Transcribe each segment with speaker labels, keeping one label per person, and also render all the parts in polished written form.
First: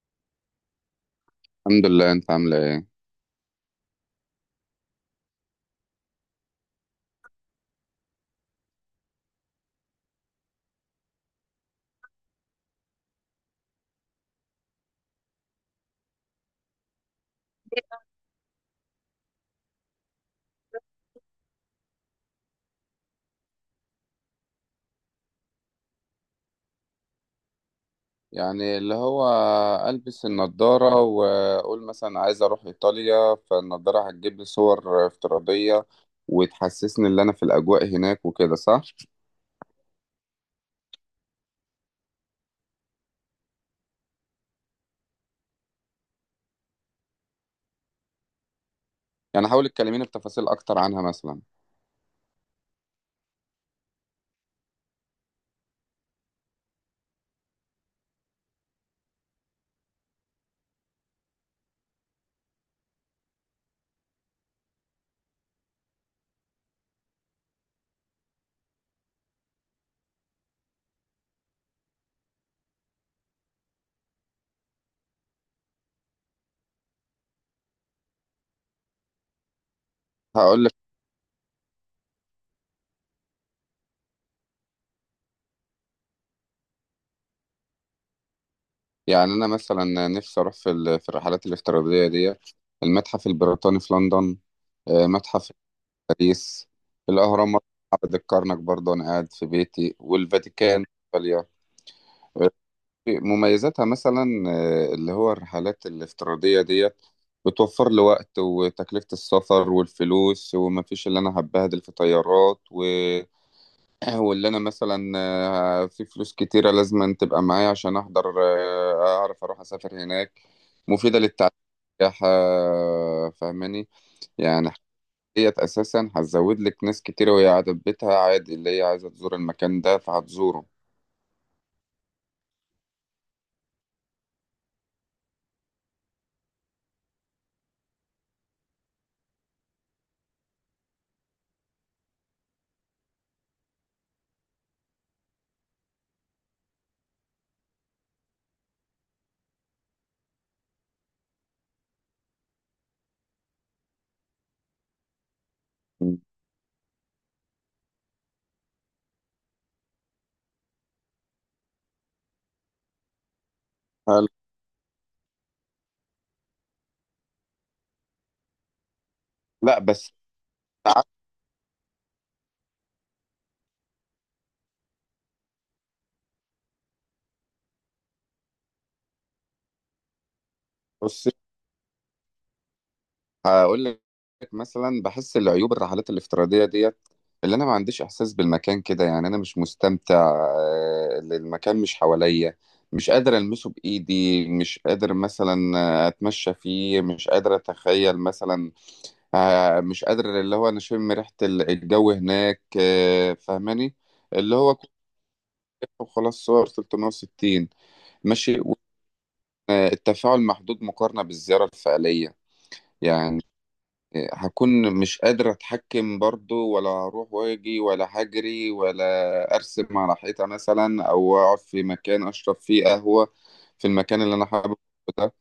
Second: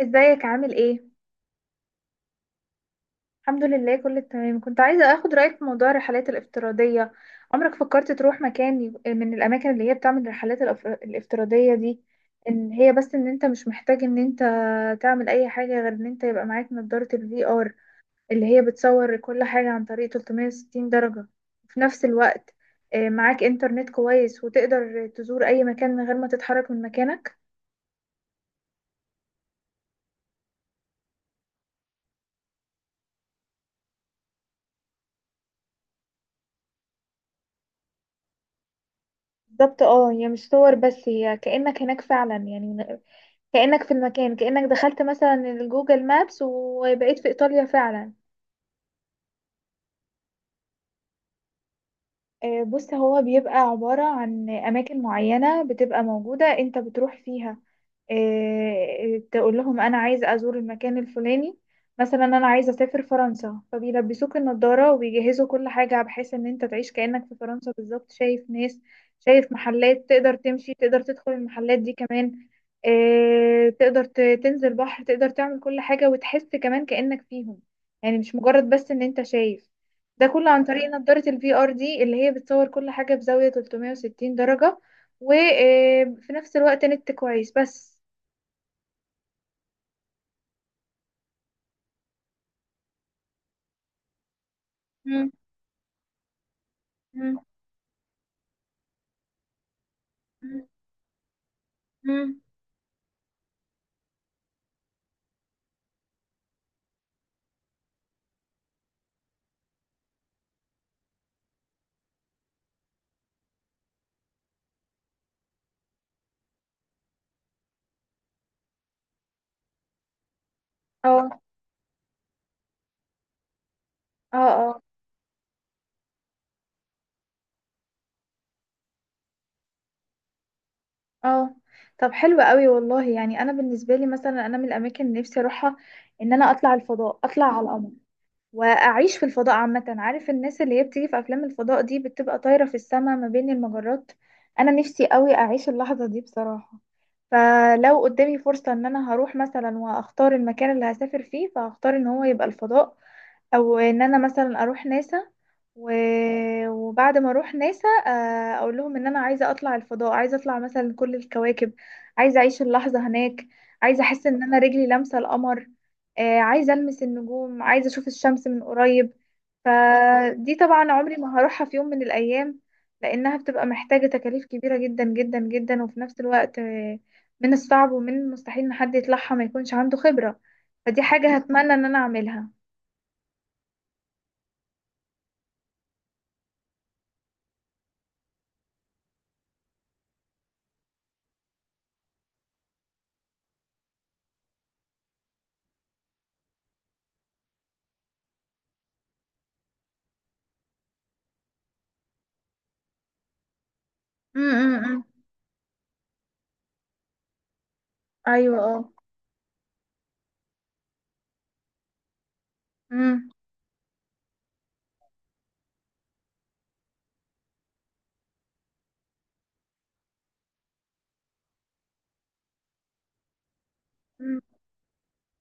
Speaker 1: ازيك عامل ايه؟
Speaker 2: الحمد لله، انت عامله ايه؟
Speaker 1: الحمد لله، كله تمام. كنت عايزة اخد رأيك في موضوع الرحلات الافتراضية. عمرك فكرت تروح مكان من الاماكن اللي هي بتعمل الرحلات الافتراضية دي؟ ان هي بس ان انت مش محتاج ان انت تعمل اي حاجة غير ان انت يبقى معاك نظارة الفي ار، اللي هي بتصور كل حاجة عن طريق 360 درجة. وفي نفس الوقت معاك انترنت كويس وتقدر تزور اي مكان من غير ما تتحرك من مكانك.
Speaker 2: يعني اللي هو البس النضاره واقول مثلا عايز اروح ايطاليا، فالنضاره هتجيب لي صور افتراضيه وتحسسني ان انا في الاجواء هناك وكده صح؟
Speaker 1: بالظبط، اه، هي مش صور، بس هي كأنك هناك فعلا، يعني كأنك في المكان، كأنك دخلت مثلا الجوجل مابس وبقيت في إيطاليا فعلا.
Speaker 2: يعني حاول تكلميني بتفاصيل اكتر عنها مثلا.
Speaker 1: بص، هو بيبقى عبارة عن أماكن معينة بتبقى موجودة أنت بتروح فيها. تقول لهم أنا عايز أزور المكان الفلاني. مثلا أنا عايز أسافر فرنسا، فبيلبسوك النضارة وبيجهزوا كل حاجة بحيث إن أنت تعيش كأنك في فرنسا بالظبط. شايف ناس، شايف محلات، تقدر تمشي، تقدر تدخل المحلات دي كمان. تقدر تنزل بحر، تقدر تعمل كل حاجة وتحس كمان كأنك فيهم. يعني مش مجرد بس إن أنت شايف. ده كله عن
Speaker 2: هقول لك،
Speaker 1: طريق نظارة ال VR دي اللي هي بتصور كل حاجة بزاوية 360 درجة. وفي نفس الوقت نت كويس بس.
Speaker 2: يعني انا مثلا نفسي اروح في الرحلات الافتراضيه دي. المتحف البريطاني في لندن،
Speaker 1: مم.
Speaker 2: متحف في باريس،
Speaker 1: مم.
Speaker 2: الاهرامات، معبد الكرنك برضه انا قاعد في بيتي،
Speaker 1: مم.
Speaker 2: والفاتيكان في ايطاليا.
Speaker 1: مم.
Speaker 2: مميزاتها مثلا اللي هو الرحلات الافتراضية ديت بتوفر لي وقت وتكلفة السفر والفلوس، ومفيش اللي أنا هبهدل في طيارات واللي أنا مثلا في فلوس كتيرة لازم تبقى معايا عشان أحضر، أعرف أروح أسافر هناك. مفيدة
Speaker 1: اه.
Speaker 2: للتعليم والسياحة، فاهماني؟
Speaker 1: اه.
Speaker 2: يعني
Speaker 1: اه.
Speaker 2: ديت أساسا هتزود لك ناس كتيرة وهي قاعدة في بيتها عادي، اللي هي عايزة تزور المكان ده فهتزوره.
Speaker 1: اه. طب، حلو قوي والله. يعني انا بالنسبة لي مثلا، انا من الاماكن اللي نفسي اروحها ان انا اطلع الفضاء، اطلع على القمر، واعيش في الفضاء عامه. عارف الناس اللي هي بتيجي في افلام الفضاء دي بتبقى طايره في السماء ما بين المجرات؟ انا نفسي قوي اعيش اللحظه دي بصراحه. فلو قدامي فرصه ان انا هروح مثلا واختار المكان اللي هسافر فيه، فهختار ان هو يبقى الفضاء، او ان انا مثلا اروح ناسا و...
Speaker 2: مم.
Speaker 1: وبعد ما اروح ناسا اقول لهم ان انا عايزه اطلع الفضاء، عايزه اطلع مثلا كل الكواكب، عايزه اعيش اللحظه هناك، عايزه احس
Speaker 2: هل-
Speaker 1: ان انا رجلي لامسه القمر، عايزه المس النجوم، عايزه اشوف الشمس من قريب.
Speaker 2: لا، بس
Speaker 1: فدي طبعا عمري ما هروحها في يوم من الايام، لانها بتبقى محتاجه تكاليف كبيره جدا جدا جدا. وفي نفس الوقت من الصعب ومن المستحيل ان حد يطلعها ما يكونش عنده خبره. فدي
Speaker 2: بص،
Speaker 1: حاجه هتمنى ان انا اعملها.
Speaker 2: هقول لك مثلا بحس العيوب الرحلات الافتراضية ديت، اللي انا ما عنديش احساس بالمكان كده. يعني انا مش مستمتع، المكان مش حواليا، مش قادر المسه بايدي، مش قادر مثلا اتمشى فيه، مش قادر اتخيل مثلا، مش قادر اللي هو انا اشم ريحة الجو هناك، فاهماني؟
Speaker 1: م-
Speaker 2: اللي هو
Speaker 1: م-
Speaker 2: كل
Speaker 1: م.
Speaker 2: خلاص، صور 360
Speaker 1: ايوه،
Speaker 2: ماشي
Speaker 1: اه.
Speaker 2: التفاعل محدود مقارنة بالزيارة الفعلية.
Speaker 1: امم.
Speaker 2: يعني هكون مش قادر اتحكم برضو ولا اروح واجي ولا هجري، ولا ارسم على حيطة مثلا او اقعد في مكان اشرب فيه قهوة في المكان اللي
Speaker 1: امم.
Speaker 2: انا حابه ده.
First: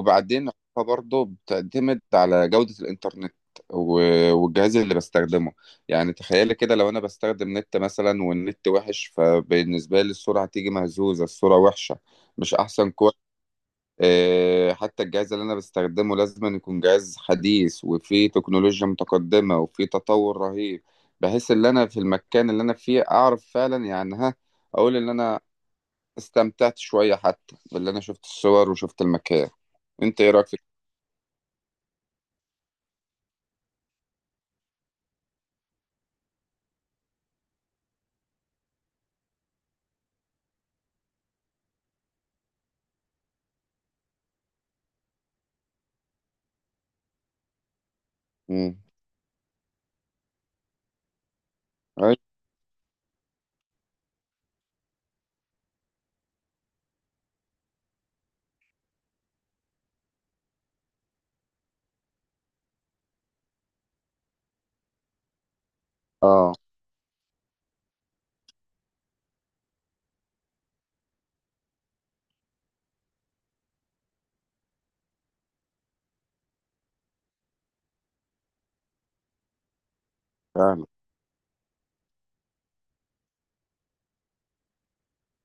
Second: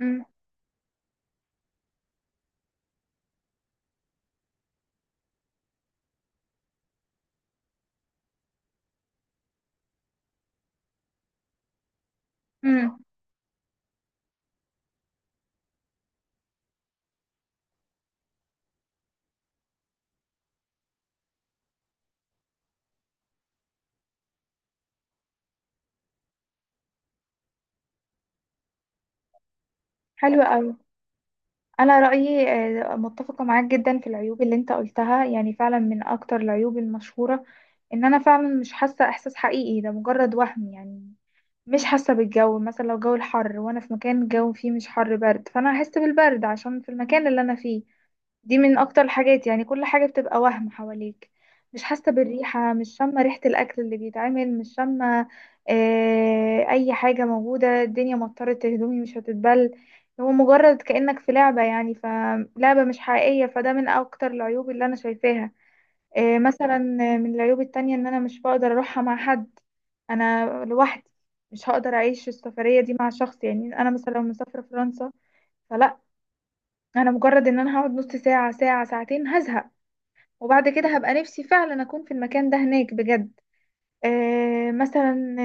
Speaker 1: امم.
Speaker 2: برضو بتعتمد على جودة الانترنت و- والجهاز اللي بستخدمه. يعني تخيلي كده لو انا بستخدم نت مثلا والنت وحش، فبالنسبة لي الصورة هتيجي مهزوزة، الصورة وحشة، مش احسن
Speaker 1: امم.
Speaker 2: كواليتي. حتى الجهاز اللي انا بستخدمه لازم أن يكون جهاز حديث وفيه تكنولوجيا متقدمة وفيه تطور رهيب، بحيث ان انا في المكان اللي انا فيه اعرف فعلا، يعني ها اقول ان انا استمتعت شوية حتى باللي انا شفت الصور وشفت المكان. انت ايه
Speaker 1: حلوة
Speaker 2: رايك في؟
Speaker 1: قوي. انا رأيي متفقة معاك جدا في العيوب اللي انت قلتها، يعني فعلا من اكتر العيوب المشهورة ان انا فعلا مش حاسة احساس حقيقي، ده مجرد وهم يعني. مش حاسة بالجو مثلا، لو الجو الحر وانا في مكان الجو فيه مش حر برد، فانا هحس بالبرد عشان في المكان اللي انا فيه. دي
Speaker 2: مم.
Speaker 1: من اكتر الحاجات، يعني كل حاجة بتبقى وهم حواليك. مش حاسة
Speaker 2: أي-
Speaker 1: بالريحة، مش شامة ريحة الاكل اللي بيتعمل، مش شامة اي حاجة موجودة. الدنيا مطرت، هدومي مش هتتبل. هو مجرد كأنك في لعبة، يعني فلعبة مش حقيقية، فده من اكتر العيوب اللي انا شايفاها. آه،
Speaker 2: اه،
Speaker 1: مثلا آه، من العيوب التانية ان انا مش بقدر اروحها مع حد، انا لوحدي. مش هقدر اعيش السفرية دي مع شخص، يعني انا مثلا لو مسافرة فرنسا، فلا، انا مجرد ان انا هقعد نص ساعة، ساعة، ساعتين، هزهق. وبعد
Speaker 2: فعلا،
Speaker 1: كده هبقى نفسي فعلا اكون في المكان ده هناك بجد. آه مثلا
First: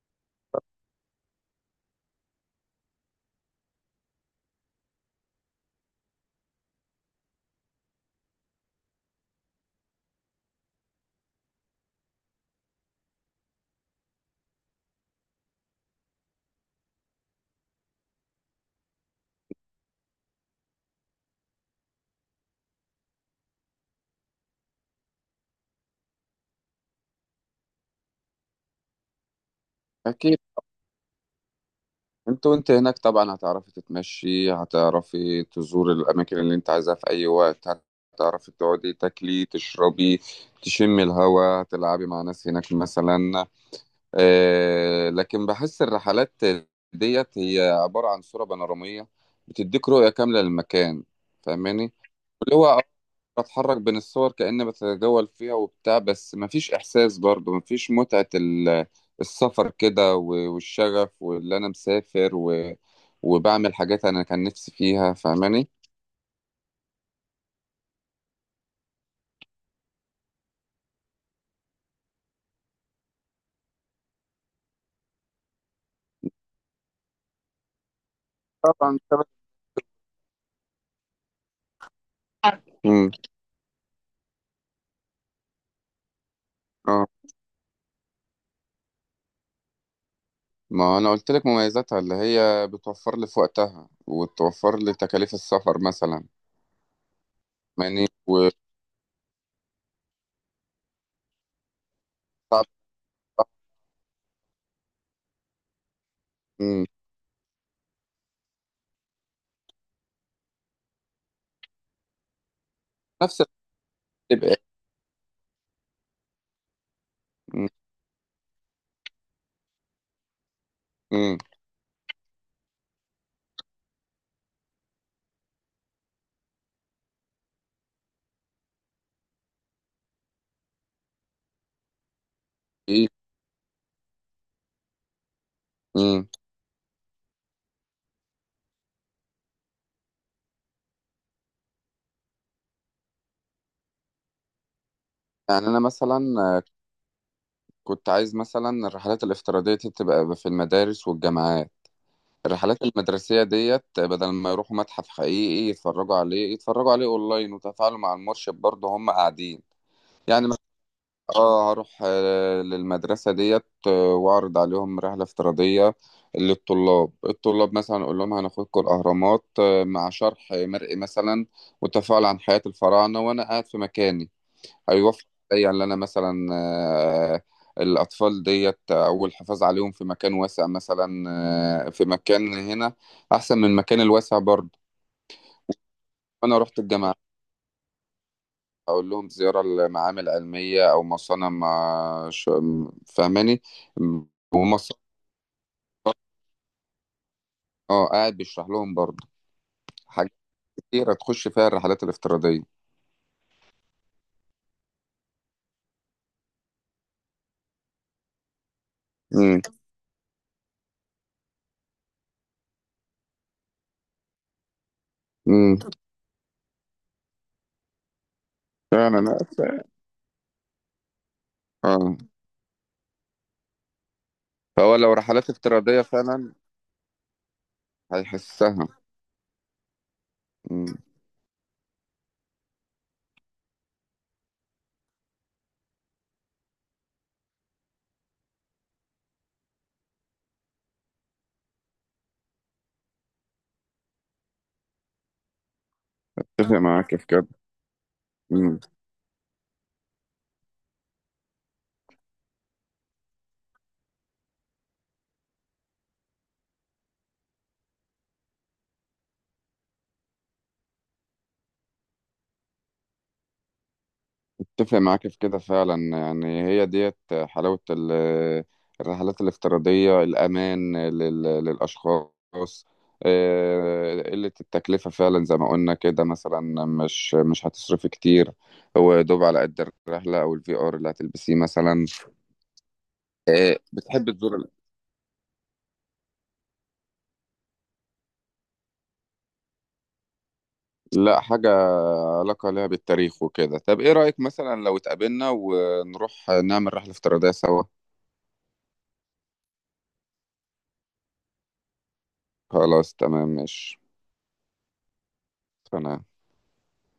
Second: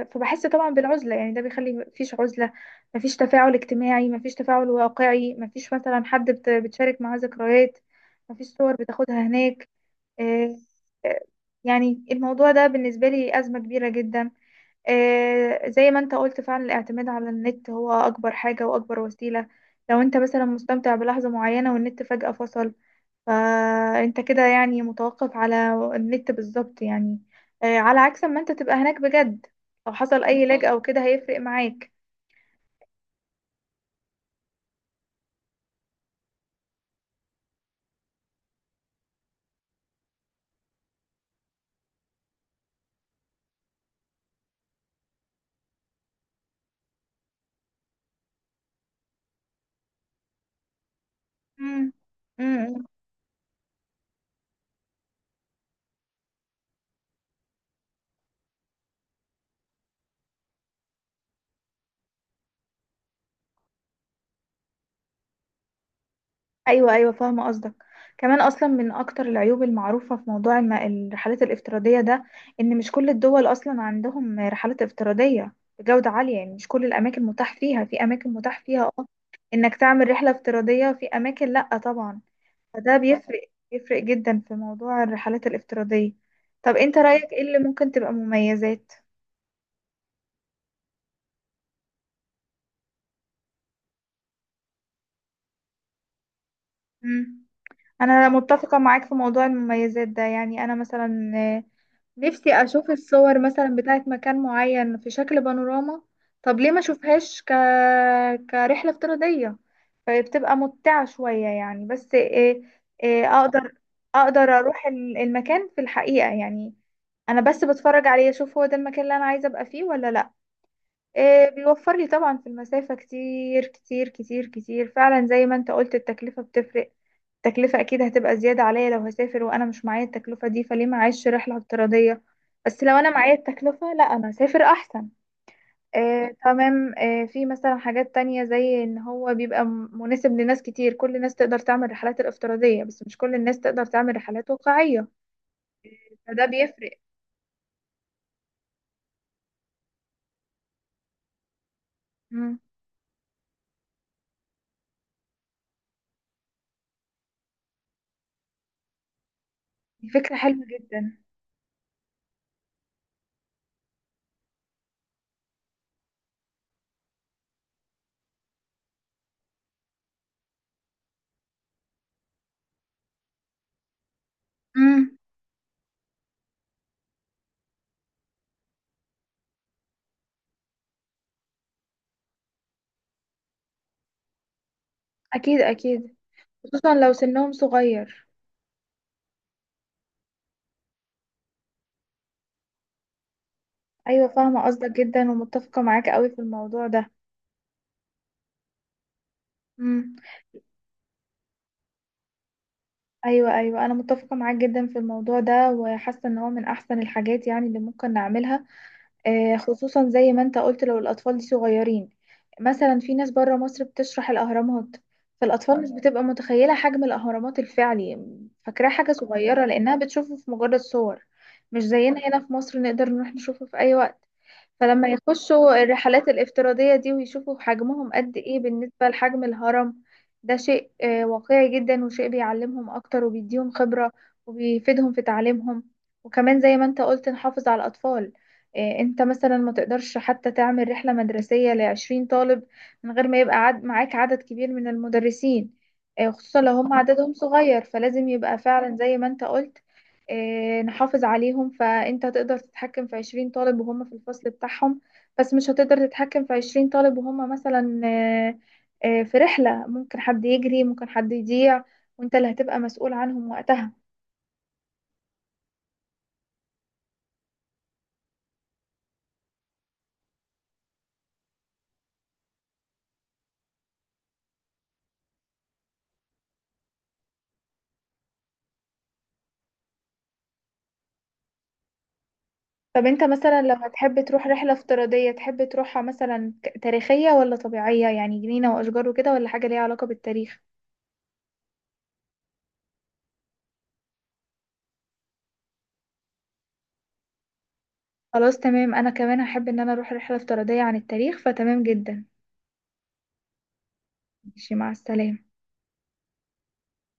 Speaker 1: آه فبحس طبعا بالعزله، يعني ده بيخلي مفيش عزله، مفيش تفاعل اجتماعي، مفيش تفاعل واقعي، مفيش مثلا حد بتشارك معاه ذكريات، مفيش صور بتاخدها هناك. آه آه، يعني الموضوع ده بالنسبه لي ازمه كبيره جدا. زي ما انت قلت، فعلا الاعتماد على النت هو اكبر حاجة واكبر وسيلة. لو انت مثلا مستمتع بلحظة معينة والنت فجأة فصل، فانت كده يعني متوقف على النت بالظبط، يعني على عكس ما انت تبقى هناك بجد. لو حصل
Speaker 2: اكيد.
Speaker 1: اي لاج بالظبط او كده هيفرق معاك.
Speaker 2: انت وانت هناك طبعا هتعرفي تتمشي، هتعرفي تزوري الاماكن اللي انت عايزاها في اي وقت، هتعرفي تقعدي تاكلي تشربي تشمي الهواء تلعبي مع ناس هناك مثلا. لكن بحس الرحلات ديت هي عبارة عن صورة بانورامية بتديك رؤية كاملة للمكان،
Speaker 1: مم.
Speaker 2: فاهماني؟ اللي هو
Speaker 1: مم.
Speaker 2: بتحرك بين الصور كأني بتجول فيها وبتاع، بس مفيش إحساس برضه، مفيش متعة السفر كده و- والشغف واللي أنا مسافر وبعمل حاجات أنا كان نفسي فيها، فاهماني؟
Speaker 1: ايوه، ايوه، فاهمه قصدك. كمان اصلا من اكتر العيوب المعروفه في موضوع الرحلات الافتراضيه ده، ان مش كل الدول اصلا عندهم رحلات افتراضيه بجوده عاليه، يعني مش كل الاماكن متاح فيها، في اماكن متاح فيها،
Speaker 2: طبعا
Speaker 1: اه،
Speaker 2: طبعاً.
Speaker 1: انك تعمل رحله افتراضيه، وفي اماكن لا طبعا. فده
Speaker 2: امم.
Speaker 1: بيفرق، بيفرق جدا في موضوع الرحلات الافتراضيه. طب انت
Speaker 2: اه.
Speaker 1: رايك ايه اللي ممكن تبقى مميزات؟
Speaker 2: ما أنا قلت لك مميزاتها اللي هي بتوفر لي في وقتها وتوفر لي تكاليف السفر مثلا،
Speaker 1: مم.
Speaker 2: فاهماني؟
Speaker 1: انا
Speaker 2: وصعب
Speaker 1: متفقه معاك في موضوع المميزات ده. يعني انا مثلا نفسي اشوف الصور مثلا بتاعت مكان معين في شكل بانوراما. طب ليه ما اشوفهاش كرحلة افتراضية؟ فبتبقى ممتعة شوية، يعني. بس إيه؟ إيه،
Speaker 2: نفس الوقت
Speaker 1: اقدر، اقدر
Speaker 2: يبقى-
Speaker 1: اروح المكان في الحقيقة، يعني انا بس
Speaker 2: مم.
Speaker 1: بتفرج عليه، اشوف هو ده المكان اللي انا عايزة ابقى فيه ولا لا.
Speaker 2: مم.
Speaker 1: إيه بيوفر لي طبعا في المسافة كتير كتير كتير كتير. فعلا زي ما انت قلت، التكلفة بتفرق. التكلفة أكيد هتبقى زيادة عليا، لو هسافر وأنا مش معايا التكلفة دي، فليه ما أعيش رحلة افتراضية؟ بس لو
Speaker 2: إيه؟
Speaker 1: أنا معايا التكلفة، لا، أنا هسافر أحسن.
Speaker 2: مم.
Speaker 1: آه، تمام، آه، في مثلا حاجات تانية، زي إن هو بيبقى مناسب لناس كتير. كل الناس تقدر تعمل رحلات الافتراضية، بس مش كل الناس تقدر تعمل رحلات واقعية،
Speaker 2: يعني أنا مثلا
Speaker 1: فده بيفرق.
Speaker 2: كنت عايز مثلا الرحلات الافتراضية دي تبقى في المدارس والجامعات،
Speaker 1: مم.
Speaker 2: الرحلات المدرسية ديت، بدل ما يروحوا متحف حقيقي يتفرجوا عليه اونلاين وتفاعلوا مع المرشد برضه هم قاعدين.
Speaker 1: دي فكرة
Speaker 2: يعني مثلا،
Speaker 1: حلوة جدا.
Speaker 2: اه هروح للمدرسة ديت، واعرض عليهم رحلة افتراضية للطلاب، الطلاب مثلا اقول لهم هناخدكم الاهرامات، مع شرح مرئي مثلا وتفاعل عن حياة الفراعنة وانا قاعد في مكاني.
Speaker 1: مم.
Speaker 2: هيوفر عليا ان انا مثلا الاطفال ديت او الحفاظ عليهم في مكان واسع مثلا، في مكان هنا احسن من المكان الواسع برضه.
Speaker 1: أكيد أكيد،
Speaker 2: انا رحت
Speaker 1: خصوصا لو
Speaker 2: الجامعه
Speaker 1: سنهم صغير.
Speaker 2: اقول لهم زياره لمعامل علميه او مصانع ما ش- فاهماني؟
Speaker 1: أيوة، فاهمة قصدك
Speaker 2: ومصانع،
Speaker 1: جدا ومتفقة معاك قوي في الموضوع ده.
Speaker 2: اه قاعد بيشرح لهم برضه
Speaker 1: مم.
Speaker 2: حاجات كتيره تخش فيها الرحلات الافتراضيه.
Speaker 1: ايوه، ايوه، انا متفقه معاك جدا في الموضوع ده، وحاسه ان هو من احسن الحاجات يعني اللي ممكن نعملها.
Speaker 2: امم.
Speaker 1: خصوصا زي ما انت قلت لو الاطفال دي صغيرين. مثلا في ناس بره مصر بتشرح الاهرامات،
Speaker 2: امم.
Speaker 1: فالاطفال مش بتبقى متخيله حجم الاهرامات الفعلي، فاكراها حاجه
Speaker 2: فعلا، لا،
Speaker 1: صغيره لانها بتشوفه في مجرد صور. مش
Speaker 2: اه،
Speaker 1: زينا هنا في مصر نقدر نروح نشوفه في اي وقت.
Speaker 2: فهو
Speaker 1: فلما
Speaker 2: لو رحلات
Speaker 1: يخشوا
Speaker 2: افتراضيه
Speaker 1: الرحلات
Speaker 2: فعلا
Speaker 1: الافتراضية دي ويشوفوا حجمهم قد ايه
Speaker 2: هيحسها.
Speaker 1: بالنسبة لحجم الهرم، ده شيء
Speaker 2: امم.
Speaker 1: واقعي جدا، وشيء بيعلمهم اكتر وبيديهم خبرة وبيفيدهم في تعليمهم. وكمان زي ما انت قلت، نحافظ على الاطفال. انت مثلا ما تقدرش حتى تعمل رحلة مدرسية ل20 طالب من غير ما يبقى عد معاك عدد كبير من المدرسين. خصوصا لو
Speaker 2: اتفق
Speaker 1: هم
Speaker 2: معاك في
Speaker 1: عددهم
Speaker 2: كده.
Speaker 1: صغير، فلازم يبقى فعلا زي ما انت قلت نحافظ عليهم. فانت هتقدر تتحكم في 20 طالب وهم في الفصل بتاعهم، بس مش هتقدر تتحكم في 20 طالب وهم مثلا في رحلة. ممكن حد يجري، ممكن حد يضيع، وانت اللي هتبقى مسؤول عنهم وقتها.
Speaker 2: اتفق معاك في كده فعلا، يعني هي ديت حلاوة الرحلات الافتراضية، الأمان للأشخاص، قلة التكلفة فعلا زي ما قلنا كده، مثلا مش هتصرفي كتير، هو دوب على قد الرحلة أو الفي آر اللي هتلبسيه مثلا.
Speaker 1: طب انت مثلا لو هتحب
Speaker 2: بتحب
Speaker 1: تروح
Speaker 2: تزور
Speaker 1: رحلة افتراضية، تحب تروحها مثلا تاريخية، ولا طبيعية يعني جنينة واشجار وكده، ولا حاجة ليها علاقة بالتاريخ؟
Speaker 2: لا، حاجة علاقة لها بالتاريخ وكده. طب إيه رأيك مثلا لو اتقابلنا ونروح نعمل رحلة افتراضية سوا؟
Speaker 1: خلاص، تمام، انا كمان هحب ان انا اروح رحلة افتراضية عن التاريخ، فتمام جدا.
Speaker 2: خلاص تمام، ماشي.
Speaker 1: ماشي مع السلامة.
Speaker 2: أنا